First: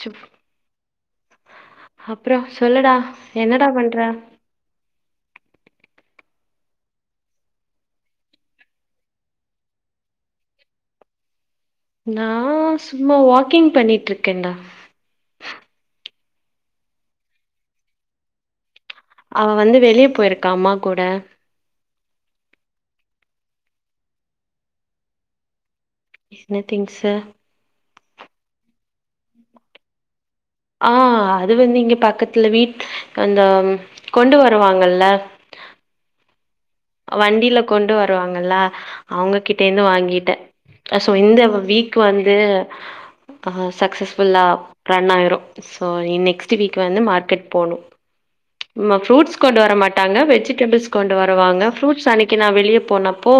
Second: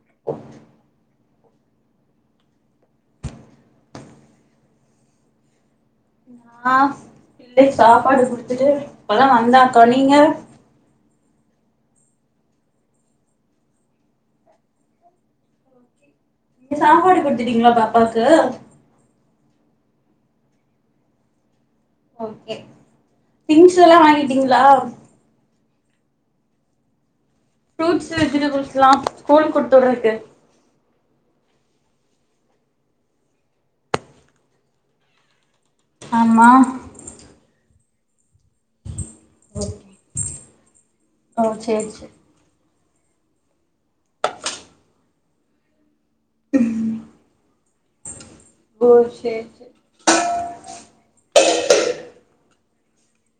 Sub அப்புறம் சொல்லுடா என்னடா பண்ற நான் பிள்ளைக்கு சாப்பாடு குடுத்துட்டு இப்பதான் வந்தாக்கா நீங்க நான் சும்மா வாக்கிங் பண்ணிட்டு இருக்கேன்டா நீங்க சாப்பாடு குடுத்தட்டீங்களா பாப்பாவுக்கு அவ வந்து வெளியே போயிருக்கா அம்மா கூட ஓகே திங்க்ஸ் எல்லாம் வாங்கிட்டீங்களா என்ன திங்ஸ் ஃப்ரூட்ஸ் வெஜிடபிள்ஸ்லாம் ஸ்கூல் குடுத்துட்ருக்கு ஆஹ் அது வந்து இங்க பக்கத்துல வீட் அந்த கொண்டு வருவாங்கல்ல ஆமா வண்டியில கொண்டு வருவாங்கல்ல அவங்ககிட்டே இருந்து வாங்கிட்டேன் ஸோ ஓ இந்த சேரி வீக் சேரி வந்து ஆஹ சக்சஸ் ஃபுல்லா ரன் ஆயிரும் ஸோ நீ நெக்ஸ்டு வீக் வந்து மார்க்கெட் போணும் ஓ ப்ரூட்ஸ் சேரி கொண்டு சேரி வரமாட்டாங்க வெஜிடபிள்ஸ் கொண்டு வர வாங்க ஃப்ரூட்ஸ் அன்னைக்கு நான் வெளியே போனப்போ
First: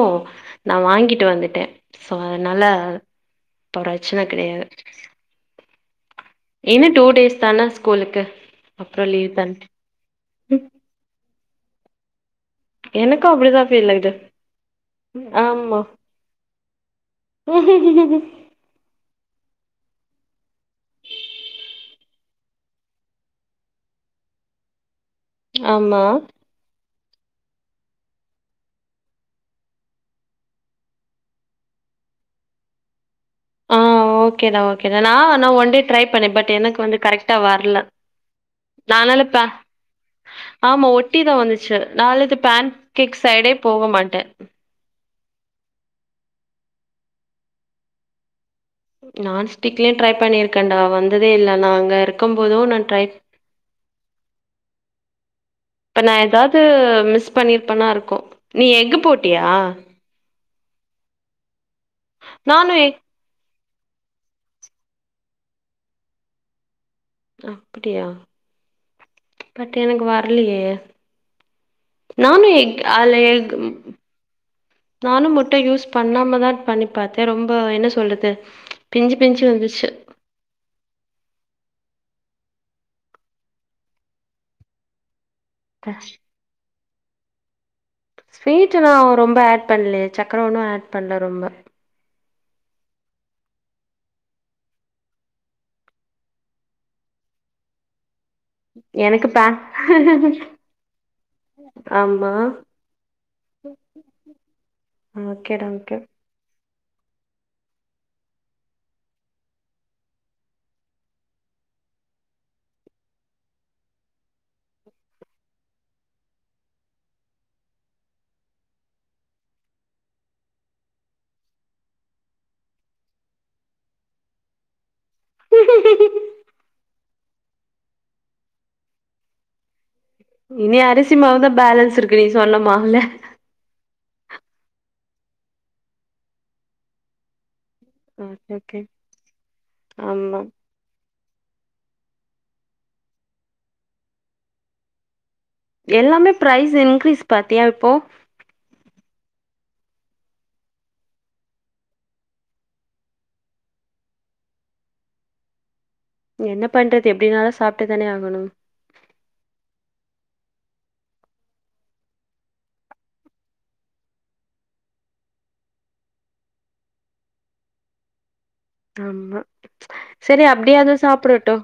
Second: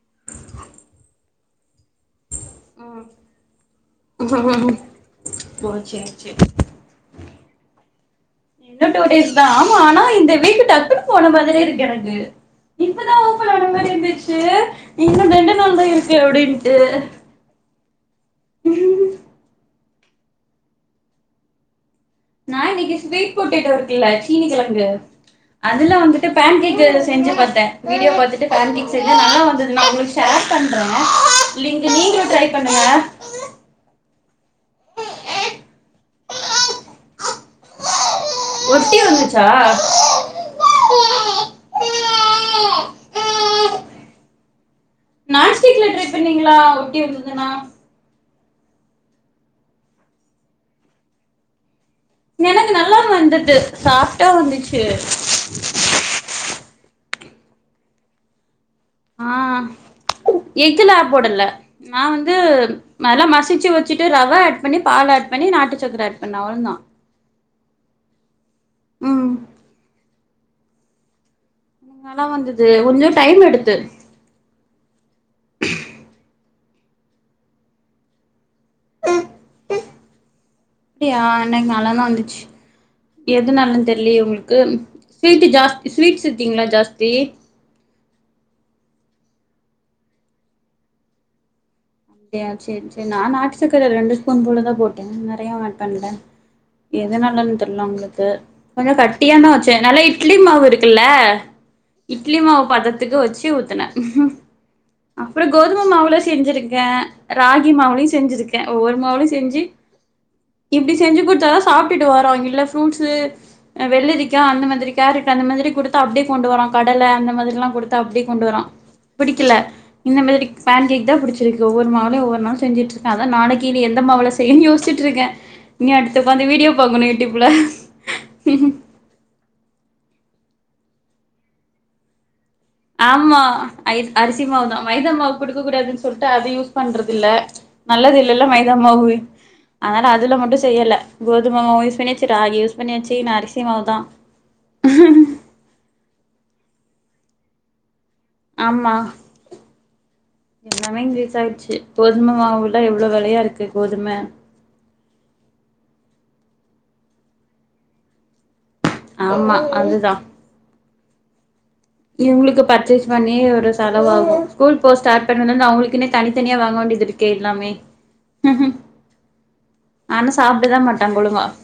நான் வாங்கிட்டு வந்துட்டேன் சோ அதனால அப்ப பிரச்சனை கெடையாது ஓ சேரி சேரி இன்னும் டூ டேஸ் தானா ஸ்கூலுக்கு இன்னு டூ அப்புறம் லீவ் டேஸ் தா த ஆமா ஆனா இந்த ம் வீக் டக்குன்னு போன மாதிரே இருக்கு எனக்கு இப்பதான் எனக்கு அப்டிதா ஊப்பலனங்க ஃபீல் ஆகுது இருந்துச்சு நீங்க ரெண்டு நாள் தான் இருக்கு அப்படின்னு உ உஹ்ஹுஹ்ஹீ உம் நான் இன்னைக்கு ஸ்வீட் போட்டெடோ இருக்குல்ல சீனீ கெழங்கு அதுல ஆமா வந்துட்டு பேன் கேக் நெட்ல பார்த்தேன் வீடியோ பாத்துட்டு பேன்கேக் செஞ்சு நல்லா வந்தது நான் உங்களுக்கு ஷேர் பண்றேன் நீங் நீங்களும் ட்ரை பண்ணுங்க ஆஹ் ஓகேடா ஓகேடா நான் ஒன் டே ட்ரை பண்ணேன் பட் எனக்கு வந்து கரெக்ட்டா வரல ஒட்டி நானால பே வந்துச்சா ஆமா ஒட்டி தான் வந்துச்சு நான் அது பேன் கேக் சைடே போக மாட்டேன் நான்ஸ்டிக்ல ட்ரை பண்ணீங்களா ஒட்டி வந்ததுண்ணா நான் ஸ்டிக்லயும் ட்ரை பண்ணிருக்கேன்டா வந்ததே இல்ல நாங்க எனக்கு நல்லாம் வந்தது சாஃப்டா வந்துச்சு இப்ப நா ஏதாவது மிஸ் பண்ணிருப்பனா இருக்கும் நீ எஃகு போட்டியா எஃகுலாப் போடல நா வந்து நானு எக் நல்லா மசிச்சு வச் சிட்டு ரவ ஆட் பண்ணி பால் ஆட் பண்ணி நாட்டு சக்கர ஆட் பண்ணே அவ்ளதா அப்பிடியா ம் பட் எனக்கு வர் ர்லையே நல்லா நானு வந்தது எக் கொஞ்சோ அதுல டைம் எக் உம் எடுத்து உம் நானு முட்ட யூஸ் பண்ணாமதா பண்ணி பாத்தே ரொம்ப என்ன சொல்றது பிஞ்சி பிஞ்சு வந்துச்சு எ ஆஹ் எனக்கு நல்லாதா வந்துச்சு எதுனாலன் தெர்லயே ஒங்களுக்கு ஸ்வீட்டு ஜாஸ் இ ஸ்வீட்ஸ் இருக்கீங்ளா ஜாஸ் தி ஸ்வீட்டு நா ரொம்ப ஆட் பண்லயே சக்கர ஒன்னு ஆட் பண்ல ரொம்ப அப்டியா சேரி சேரி நா நாட்டுசக்கர ரெண்டு ஸ்பூன் போலதா போட்டே நெறையா ஆட் பண்ல எதனாலன்னு தெர்ல ஒங்களுக்கு கு கொஞ்ச எனக்கு கட்டியா பே நா வச்சே நல்லா இட்லி மாவு இருக்குல்ல ஆமா இட்லி மாவு பதத்துக்கு வச்சு ஊத்துனே அப்பற ஓகேடா கோதும மாவுலே செஞ்சிருக் க்கே ராகி மாவுலயு செஞ்சிருக்கே ஒவ்வொரு மாவுலயு செஞ்சு இப்டி செஞ்சு குடுத்தாதா சாப்ட்டுட்டு வரா இல்ல ஃப்ரூட்ஸு அஹ் வெள்ளரிக்கா அந்த மாதிரி கேரட் அந்த மாதிரி குடுத்தா அப்டே கொண்டு வரா கடல அந்த மாதிரிலா குடுத்தா அப்டே கொண்டு வரா பிடிக்கல இந்த மாதிரி பேன் கேக் தா புடிச்சு ருக்கு ஒவ்வொரு மாவ்லயு ஒவ்வொரு நாள் செஞ்சட்டு இருக்க அதா நாளைக்கு இனி எந்த மாவுல செய்யனு யோசிச்ட்டு இருக்கே இனி அடுத்து ஓகே ஒக்காந்து வீடியோ பாக்கணு யூட்டிப்ல ம் இனி அரிசிமாவு தா பேலன்ஸ் இருக்கு நீ சொன்ன மாவுல ஆமா அய்டு அரிசி மாவு தா மைதா மாவு குடுக்கக் கூடாதுன் சொல்ட்டு அது யூஸ் பண்றதில்ல நல்லது இல்லல்ல ஓகே ஓகே மைதாமாவு அதனால அதுல ஆமா மட்டு செய்யல கோதும மாவு யூஸ் பண்ணியாச்சு ராகி யூஸ் பண்ணியாச்சு இன்ன அரிசி மாவு தா எல்லாமே ப்ரைஸ் இன்கிரீஸ் பாத்தியா இப்போ ஆமா எல்லாமே இங்ரீஸ் ஆயிருச்சு கோதும மாவுலா எவ்ளோ வெலையா இருக்கு கோதும என்ன பண்றது எப்டினாலு சாப்ட்டுதானே ஆகணு ஆமா அதுதா இவ்ங்ளுக்கு பர்ச்சேஸ் பண்ணி ஒரு செலவாகு ஸ்கூல் போ ஸ்டார்ட் பண்ணதுலருந்து அவ்ங்களுக்குனே தனித்தனியா வாங்க வேண்டியது இருக்கே எல்லாமே ஆமா ஆனா சரி சாப்டதா அப்டியாது மாட்டாங்கொழுங்கா சாப்டட்டு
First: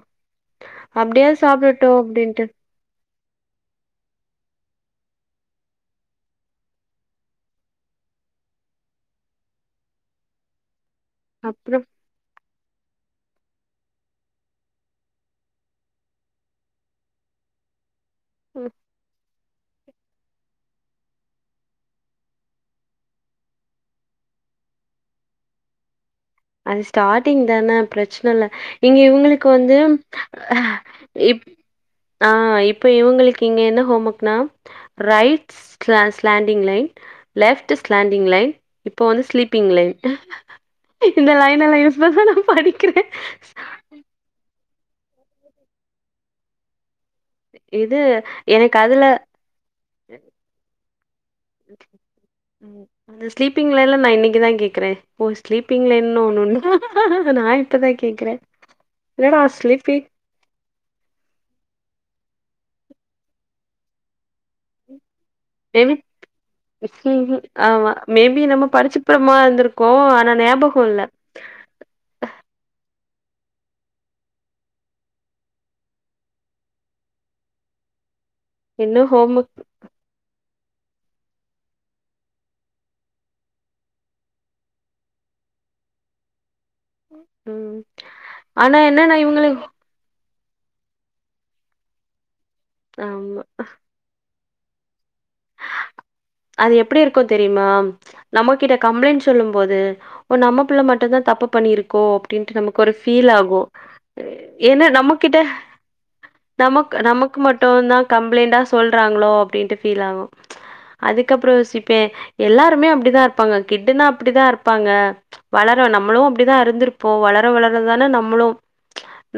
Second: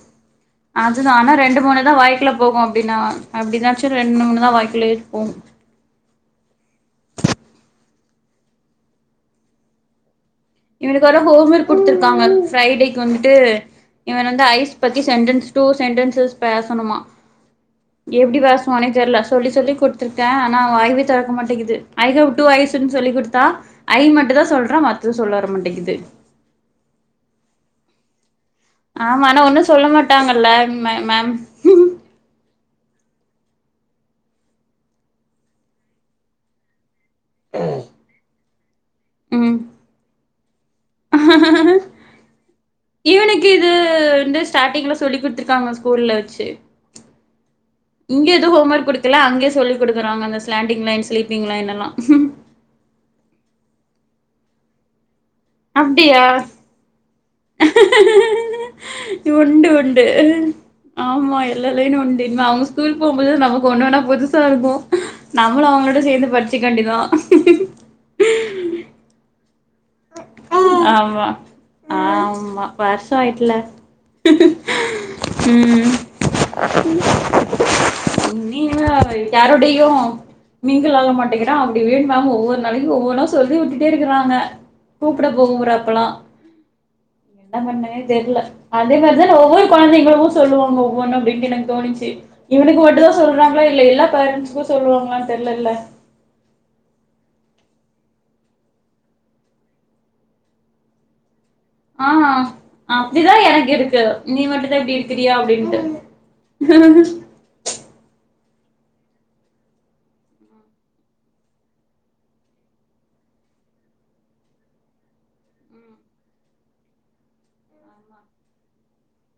ஆச்சுது ஆனா அப்டியாது ரெண்டு சாப்டட்டு மூணுதா வாய்க்குல அப்டின்ட்டு போகு அப்டினா அப்டினாச்சு ரெண்டு மூணுதா வாய்க்குலே உம் இவனுக்கு வேற ஹோம் ஒர்க் அப்றோ குட்த்துருக்காங்க ஃப்ரைடேக் கு வந்ட்டு இவ வந்து ஐஸ் பத்தி சென்டன்ஸ் டூ சென்டன்சஸ் பேசனுமா எப்டி ம், பேசுவானே தெர்ல சொல்லி சொல்லி குட்த்ருக்கே ஆனா வாயவே தொறக்க மாட்டேங்குது ஐ ஹவ் டூ ஐஸு னு சொல்லிக்குடுத்தா ஐ மட்டு தா சொல்றா மத்த சொல்ல வர மாட்டேக்கிது அது ஸ்டார்டிங் தான பிரச் சனல்ல இங்க ஆமா ஆனா இவுங்களுக்கு ஒன்னு வந்து சொல்ல மாட்டாங்கல்ல அஹ் மே மேம் இப் ஆஹ் இப் இப்ப இவுங்களுக்கு இங்க என்ன ஹோம் ஒர்க்னா ரைட் ஸ்லா slanting line left slanting line இப்போ வந்து ம் ஸ்லீப்பிங் லயின் இந்த லயினெல்லா யூஸ் பண்ண நா படிக்கிறே இவனுக்கு இது வந்து ஸ்டார்டிங்ல சொல்லி குடுத்துருக்காங்க ஸ்கூல்ல வெச்சு இது இங்க எதுவு ஹோம் எனக்கு ஒர்க் அதுல குடுக்கல அங்யே சொல்லிக் குடுக்குறாங்க அந்த ஸ்லாண்டிங் லைன் ஸ்லீப்பிங் லைன் எல்லா லயின்லா நா இன்னிக்குதா கேக்குறே ஓ ஸ்லீப்பிங் லயின்னு அப்டியா ஒன் ஒன்னுதா என்னடா உண்டு உண்டு ஸ்லீப்பிங் ஆமா எல்லா லயின்னு உண்டு தின்ம அவுங்க ஸ்கூல் போம்போது நமக்கு ஒன்னொன்னா புதுசா இருக்கோ மேபி உ உம் ஆமா மேபி நம்ம படிச்சுப்பிறம்மா இருந்து கோ ஆனா ஞாபகோ இல்ல தோ ஆயிட்ல உம் இன்னும் ஹோம் யாரோடயு மிங்கில் ஆக மாட்டேங்கிறா அப்டி [unintelligible] மேம்மு ஒவ்வொரு நாளைக்கு ஒவ்வொன்னா சொல்லி உட்டுட்டே இருக்கிறாங்க கூப்ட போகுறப்பலா என்ன பண்ணணே தெர்ல ஆனா அதே என்னன்னா மாரிதானே ஒவ்வொரு இவங்களுக்கு கொழந்தைங்களும் தொ சொல்லுவாங்க ஒவ்வொன்னு அப்டின்டு எனக்கு தோணிச்சு இவனுக்கு மட்டுதா ஆமா. சொல்றாங்ளா இல்ல எல்லா ப்ரெண்ட்ஸ் சு சொல்லுவாங்களானு தெர்லலே அது எப்பிடி இருக்கோ தெரிமாம் நம்மகிட்ட கம்பளைன் சொல்லும் போது ஓ நம்ம புள்ள மட்டுந்தா தப்பு பண்ணி இருக்கோ ஆ அப்டின்ட்டு நமக்கு ஒரு அப்டிதா ஃபீலாகோ எனக்கு இருக்கு நீ மட்டுந்தா ஏனா இப்டி இருக்கிறியா நமகிட்ட அப்டின்ட்டு நமக் நமக்கு மட்டோந்தா கம்ப்ளைண்டா சொல்றாங்களோ அப்டின்ட்டு ஃபீலாகோ அதுக்கப்பறோ யோசிப்பே எல்லாருமே அப்டிதா இர்ப்பாங்க கிட்டுனா அப்டிதா இருப்பாங்க ச்ச வளர நம்மளு அப்டிதா இருந்திருப்போ வளர வளர வ்ளோ தானே நம்மளு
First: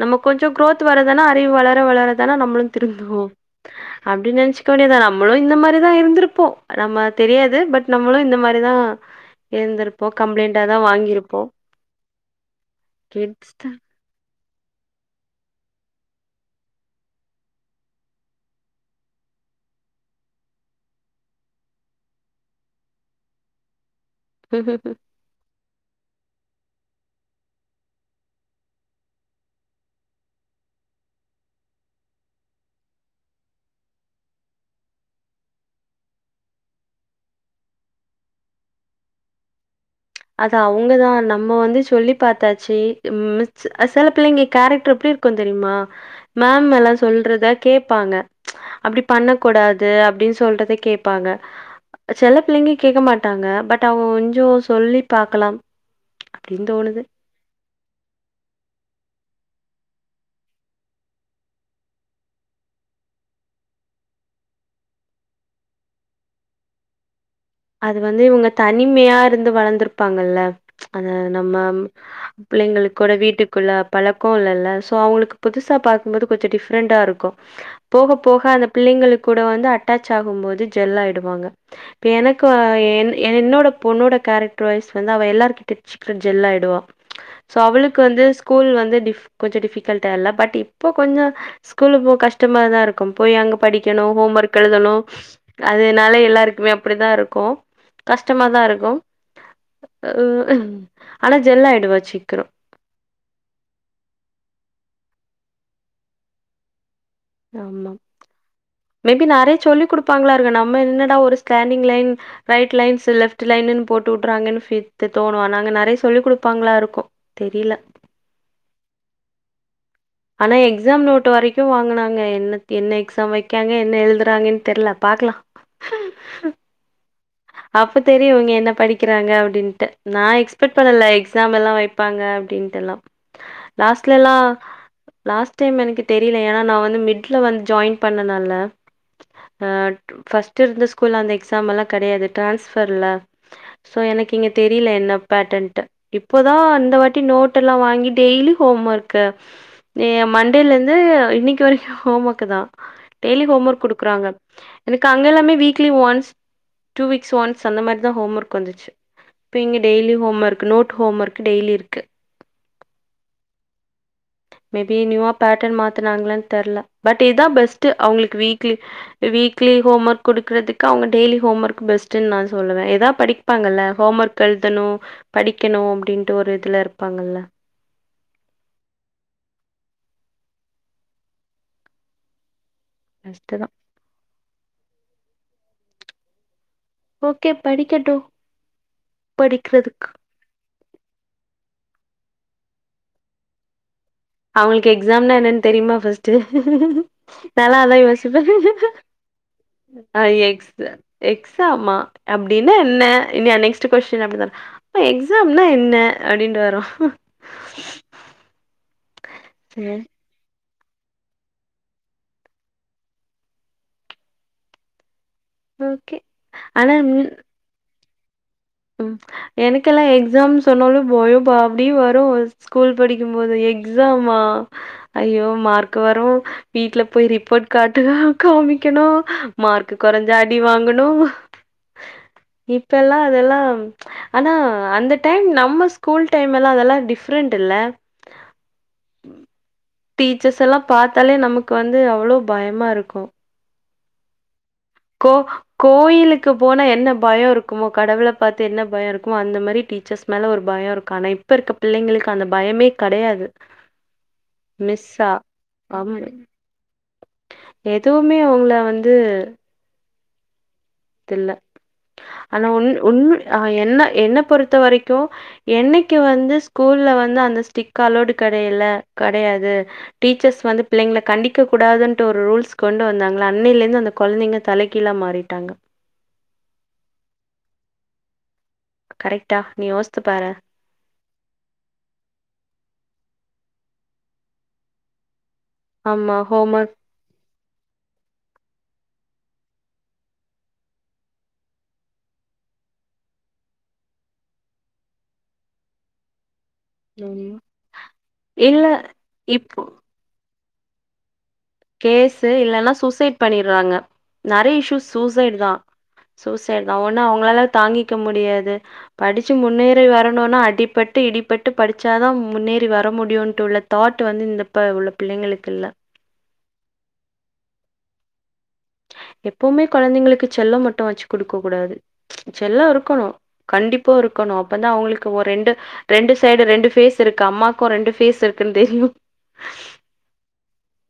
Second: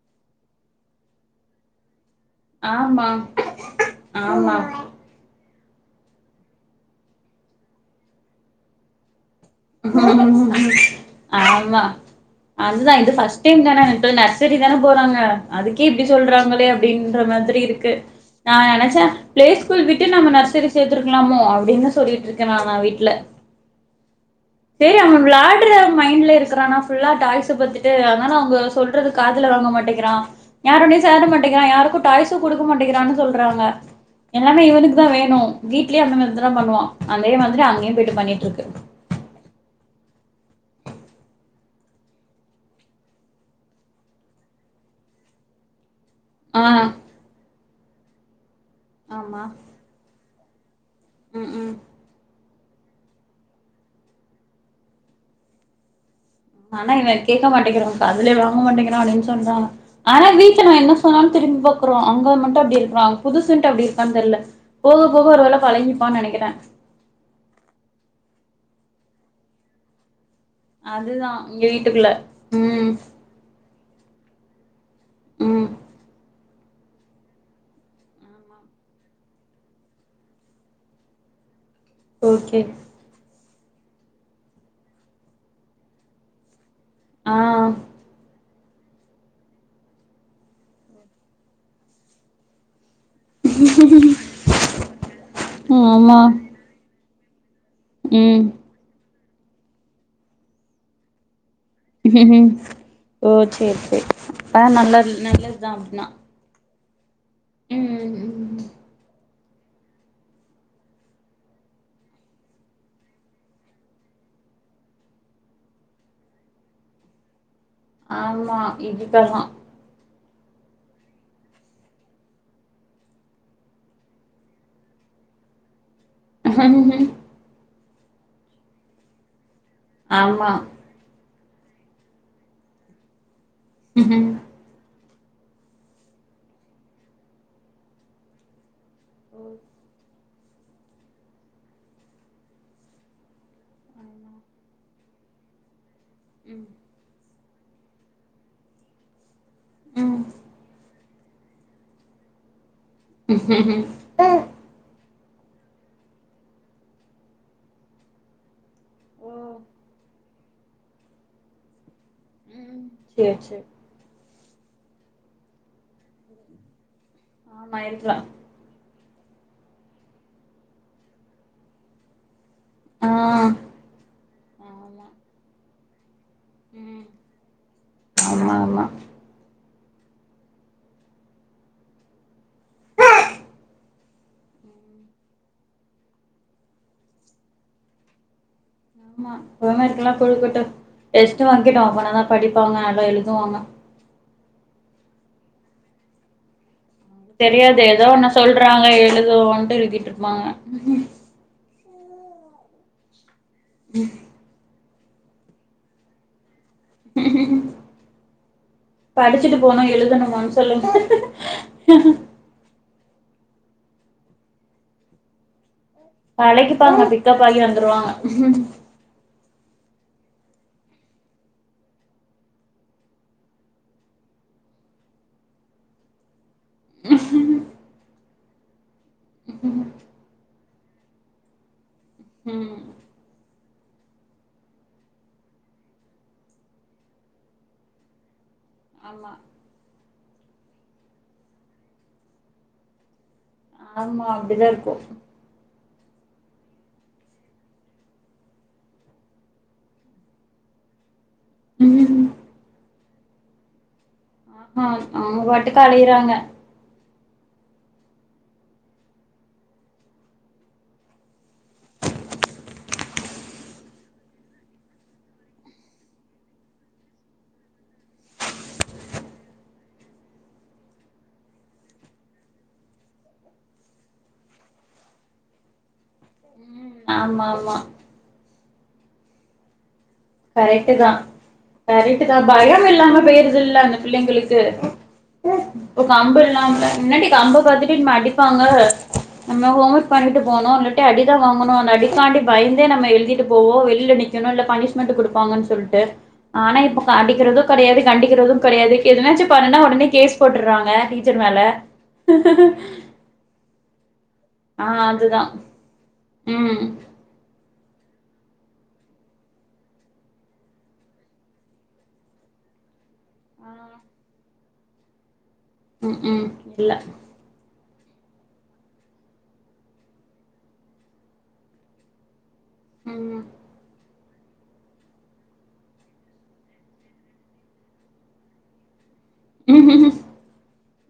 நம்ம கொஞ்சோ குரோத் வரதனா அறிவு வளர வளர தேன நம்மளு ஆமா திருந்துவோ அப்டின்னு ஆமா நெனச்சிக்க வேண்டிதா நம்மளு இந்த மாரி இதுதா இருந்திரு போ நம்ம தெரியாது பட் நம்மளு இந்த மாரிதா இருந்திருப்போ கம்ப்ளைண்டாதா வாங்கியிருப்போ ஆமா அதுதா இது ஃபர்ஸ்ட் கிட்ஸ் டைம் தான [unintelligible] தெரிதான போறாங்க அதுக்கே இப்டி சொல்றாங்களே அப்டின்ற மாதிரி இருக்கு நா நெனச்சே பிளே ஸ்கூல் விட்டுட் நம்ம நர்செரி சேத்திருக்கலாமோ அப்டின்னு சொல்லிட்டுருக்கே நான் நா வீட்டுல தா செரி [unintelligible] விளா திருட மைண்லே இருக்கிறான ஃபுல்லா டாய்ச பாத்துட்டு அதனால அவுங்க சொல்றது காதுல வாங்க மாட்டேங்கிறா யாரடயு சேர மாட்டேங்கிறா யாருக்கு டாய்சு குடுக்க மாட்டேங்கறான்னு சொல்றாங்க எல்லாமே இவனுக்குதா வேணோ வீட்லயே அந்த மார்தறா பண்ணுவ அதே மாரி அங்கேயும் போயிட்டு பண்ணிட்டு இருக்கு அத அவுங்கதா நம்ம வந்து சொல்லி பாத்தாச்சு மிஸ் அ சில பிள்ளைங்க கேரக்டர் எப்டி இருக்கோ தெரியுமா ஆ மேம் எல்லா சொல்றத கேப்பாங்க அப்டி பண்ண ஆமா கூடாது அப்டின் சொல்றத கேப் ப்பாங்க ம் ம் செல பிள்ளைங்க கேக்க மாட்டாங்க பட் அவங் கொஞ்ச சொல்லி பாக்கலாம் ஆனா இவ கேட்க மாட்டேங்கிறா அதுலயே வாங்க மாட்டேங்கிறா அப்டின்னு சொல்றா ஆனா வீட்டுல நா என்ன சொன்னாலு திரும்பி பாக்கறா அங்க மட்டு அப்படி இருக்கிறா புதுசுன்ட்டு அப்படி இருக்கான்னு தெரியல போக போக ஒரு வேளை பழகிப்பான்னு நெனைக்கிறே அது வந்து இவுங்க தனிமையா இருந்து வளந்திருப்பாங்கல்ல அத அதுதா நம்ம இங்க வீட்டுக்குள்ள ம் பிள்ளைங்களுக் கூட வீட்டுக்குள்ள பழக்க இல்லல்ல அவங்களுக்கு ம் புதுசா பாக்கும்போது கொஞ்ச டிஃப்ரெண்டா இருக்கு போக போக ஆமா அந்த பிள்ளைங்களுக்கு கூட வந்து அட்டாச் ஆகும் போது ஜெல் ஆயிடுவாங்க இப்ப எனக் கு ஓகே எ என்னோட பொண்ணோட கேரக்டர் வைஸ் வந்து அவ எல்லார்கிட்ட சீக்கர ஜெல் ஆயிடுவா ஆ சோ அவளுக்கு வந்து ஸ்கூல் வந்து டி கொஞ்ச டிஃபிகல்ட்டா இல்ல பட் இப்ப கொஞ்ச ஸ்கூல போக கஷ்டமா தா இருக்கு கு போய் அங்க படிக்கணு ஹோம் ஒர்க் எழுதணு அதனால ஆமா எல்லாருக்குமே அப்படித்தா இருக் கோ ம் கஷ்டமாதா இருக்கு அஹ் ஆனா ஜெல் ஆயிடுவா உம் சீக்கிரம். ஓ சரி சரி ஆஹ் நல்லா நல்லது தா அப்படின்னா ஆமா மேபி நா அரே சொல்லி கொடுப்பாங்களா இருக்கு நம்ம என்னடா ஒரு standing line right lines left லைன்னு போட்டு வுட்றாங்கன்னு ஃபீ தோணு அங்க நறைய சொல்லி கொடுப்பாங்களா இருக்கு தெரில ஆமா இதுக்கெல்லா ஆனா எக்ஸாம் நோட்டு வரைக்கு வாங்குனாங்க என்ன என்ன எக்ஸாம் வைக்காங்க என்ன எழுதுறாங்கன்னு தெரில பாக்கலா ஆஹ அப்ப தெரியு இங்க என்ன படிக்கிறாங்க அப்படின் ட்டு நா ஆமா எக்ஸ்பெக்ட் பண்ணல எக் க்ஸாம் எல்லா வெப்பாங்க அப்படின்ட்டு எல்லா லாஸ்ட்ல ம் எல்லா லாஸ்ட் டைம் எனக்கு தெரியல ஏன்னா நான் வந்து மிட்ல வந்து ஜாயின் பண்ணனல அஹ் ஃபஸ்ட் ட்டு இருந்த ஸ்கூல்ல அந்த எக்ஸாம்ல்லா கெடையாது டான்ஸ்பர்ல சோ எனக்கு இங்க தெரியல என்ன பேட்டன்ட் இப்போதா இந்த வாட்டி நோட் ட்டெல்லா வாங்கி டெய்லி ஹோம் ஒர்க்கு நீ ம் மண்டேிலருந்து இன்னைக்கு வரைக்கு ஹோம் ஒர்க்கு தா டெய்லி ஹோம் ஒர்க் ம் குடுக்குறாங்க எனக் கா அங்க எல்லாமே weekly once two weeks once அந்த மாரி தா ஹோம் ஒர்க்ந்துச்சு ஓ இப்போ இங்கே டெய்லி ஹோம் ஒர்க் நோட ஹோம் ஒர்க் டெய்லி இருக்கு சரி சரி மேபி நியூவா பேட்டர்ன் மாத்தனாங்களன்னு தெர்ல பட் இதா ஆமா பெஸ்ட்டு இருக்கலா அவங்களுக்கு வீக்லி வீக்லி ஹோம் ஒர்க் கொடுறதுக்கு அவங்க டய்லி ஹோம் ஒர்க் பஸ்டண் நான் சொல்லுவே ஆ ஏதாவது படிப்பாங்கல்ல ஹோம் ஒர்க் எழுதணு ஆமா படிக்கணு அப்டின்ட்டு ஒரு இதுல ம் இருப்பாங்கல்ல ஆமா ஆமா கஷ்டதா ம் ஓகே படிக்கட்டு ஆமா ஹோம் படிக்கிறதுக்கு ஒர்க்ல்லா கொடுக்கட்டு எஸ்ட வா [unintelligible] போனாதா படிப்பாங்க நல்லா எழுதுவாங்க அவங்களுக்கு எக்ஸாம்னா என்னன்னு தெரியுமா பஸ்ட்டு தெரியாது ஏதோன்ன சொல்றாங்க எழுதுவோனு எழுதிட்ருப்பாங்க ஆமா அப்படின்னா என்ன இனா நெக்ஸ்ட் கொஸ்டின் அப்டின்ன இப்ப எக்ஸாம்னா என்ன அப்படின்னுடு வரு படிச்சுட்டு போகணு சேரி எழுதணுமான் சொல்லுங்க ஓகே ஆனா கழைக்குப்பாங்க ம் பிக்கப் ஆகி வந்துருவாங்க ஹ ம் எனக்கெல்லா எக்ஸா சொன்னாலு போய பா அபடியே வரு ஸ்கூல் படிக்கும் போது எக்ஸாமா ஐயோ மார்க் வரு வீட்ல போய் ரிப்போர்ட் கார்ட காமிக்கணு மார்க்கு கொறைஞ்சா அடி வாங்கனு ம் இப்பெல்லா அதெல்லா ஆனா அந்த டைம் நம்ம ஸ்கூல் டைம் எல்லா அதெல்லா டிஃரென்ட் இல்ல ஆமா டீச்சர்ஸ் எல்லா பாத்தாலே நமக்கு வந்து அவ்வளவ் பயமா இருக்கு ஆமா அப்டிதா கோ கோயிலுக்கு போனா என்ன பயோ இருக்குமோ கடவுள பாத்து என்ன பயோ இருக்குமோ அந்த மாரி டீச்சர்ஸ் மேலே ஒரு பயம் இருக்கு ஆனா இப்ப இப்ப இருக்க பிள்ளிங்களுக்கு அந்த பயமே கெடையாது ஆமா மிஸ்ஸா அவங்க பாட்டுக்கு அம் அளையுறாங்க எதுவுமே உள்ள வந்து ல்ல ஆனா உன் உண் என்ன என்ன பொறுத்த வரைக்கு என்னிக்கு வந்து ஸ்கூல்ல வந்து அந்த ஸ்ட்ங் அளோவ்டு கெடையல கெடையாது டீச்சர்ஸ் வந்து பிள்ளிங்கள கண்டிக்க கூடாதுன்ட்டு ஒரு ரூல்ஸ் கொண்டு வந்தாங்களோ அன்னில இருந்து அந்த கெழந்திங்க தலகீழா மாறிட்டாங்க ஆமா ஆமா கரெக்டா நீ பாரேன். கரெக்ட் தா கரெக்ட் தா பயம் இல்லாம போயிரு அல்ல அந்த பிள்ளிங்களுக்கு ஆமா கம்பு ஹோம் இல்லாம ஒர்க் [unintelligible] ஹோம் ஒர்க் பண்ணிட்டு போணு இல்லட்டி அடிதா வாங்கனு அந்த அடிக்கான்டி பயந்தே நம்ம எழுதீட்டு போவோ வெளில நிக்கணு பனிஷ்மென்ட் குடுப்பாங்கன்டு சொல்லிட்டு ஆனா இப்ப கண்டிக்கிறது கெடையாது கண்டிக்கிறது இல்ல கெடையாது எதுனாச்சும் பன்னுனா ஒடனே கேஸ் போட்டுறாங்க டீச்சர் மேல கேசு இல்லன்னா சூசைட் பண்ணிறாங்க நெறைய ஆ இசூஸ் அதுதா சூசைடு தா ம் சூசைடு தா ஒன்னா அவங்களால தாங்கிக்க முடியாது படிச்சு முன்னேறி வரணும்னா அடிபட்டு இடிபட்டு படிச்சாதா முன்னேறி வர முடியு ட்டு உள்ள தாட் வந்து இந்த உள்ள பிள்ளிங்களுக்கு உம் உம் இல்ல எப்புமே கெழந்திங்களுக்கு செல்லம் மட்டு வெச்சு குடுக்க கூடாது செல்லா இருக்கணு ம் கண்டிப்பா இப்போ இருக்கணு அப்ப தா அவங்களுக்கு ஒரு ரெண்டு ரெண்டு சைடு ரெண்டு பேஸ் இருக்கு அம்மாக்கு ரெண்டு பேஸ் இருக்குன்னு தெரியு உஹம் உஹ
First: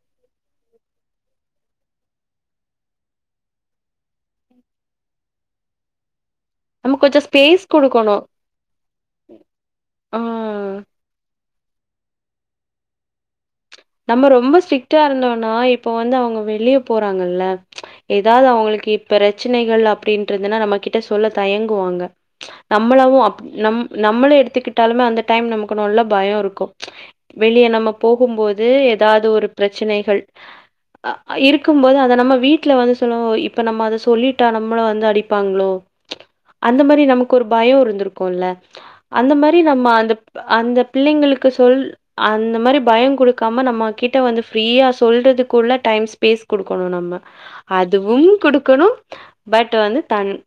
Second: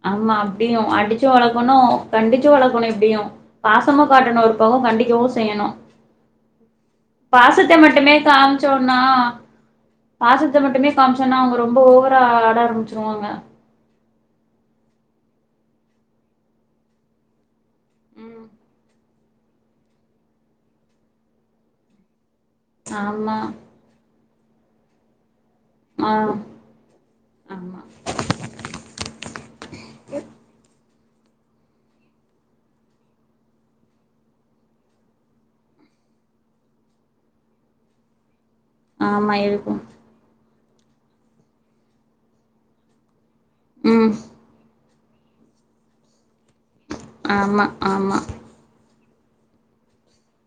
ஆமா அப்டியு அடிச்சு வளக்கணு கண்டிச்சு வளக்கணு இப்டியு பாசமு காட்டணு ஒரு பக்கோ கண்டிக்கவு செய்யணு நம்ம கொஞ்சம் ஸ்பேஸ் பாசத்த மட்டுமே குடுக்கணும். காம்ச்சோனா பாசத்த ஆ. மட்டுமே காம்ச்சோனா அவுங்க ரொம் ரொம்ப ஓவரா ஆட ஆரமிச்சிருவாங்க நம்ம ரொம்ப ஸ்ட்ரிக்ட்டா இருந்தோனா இப்போ வந்து அவங்க வெளிய போறாங்கல்ல எதாது ம் அவங்களுக்கு இப் பிரச்சனைகள் அப்டின்றதுனா நம்ம கிட்ட சொல்ல தயங்குவாங்க நம்மளவு ஆமா அப்புடி நம் நம்மள எடுத்து ககட்டாலுமே அந்த டைம் நமக்கு நல்லா ஆ பயோ இருக்கு வெளிய ஆமா நம்ம போகும்போ து எதாது ஒரு பிரச்சனைகள் அ அ இருக்கும் போது அத நம்ம வீட்ல வந்து சொல்லுவோ இப்ப நம்ம அத சொல்லிட்டா நம்மள வந்து அடிப்பாங்ளோ அந்த மாரி நமக்கு ஒரு பயோ இருந்திருக்கூல்ல அந்த ஆமா மாரி இருக்கும் நம்ம அந்தப் ப அந்த பிள்ளைங்களுக்கு சொல் அந்த மாரி பயங் குடுக் காம நம்ம ம் கிட்ட வந்து ஃப்ரீயாஸ் சொல்றதுக்குள்ள டைம்ஸ் பேஸ் குடுக்கணு நம்ம ஆமா ஆமா அதுவும் குடுக்கணு பட் வந்து தன் க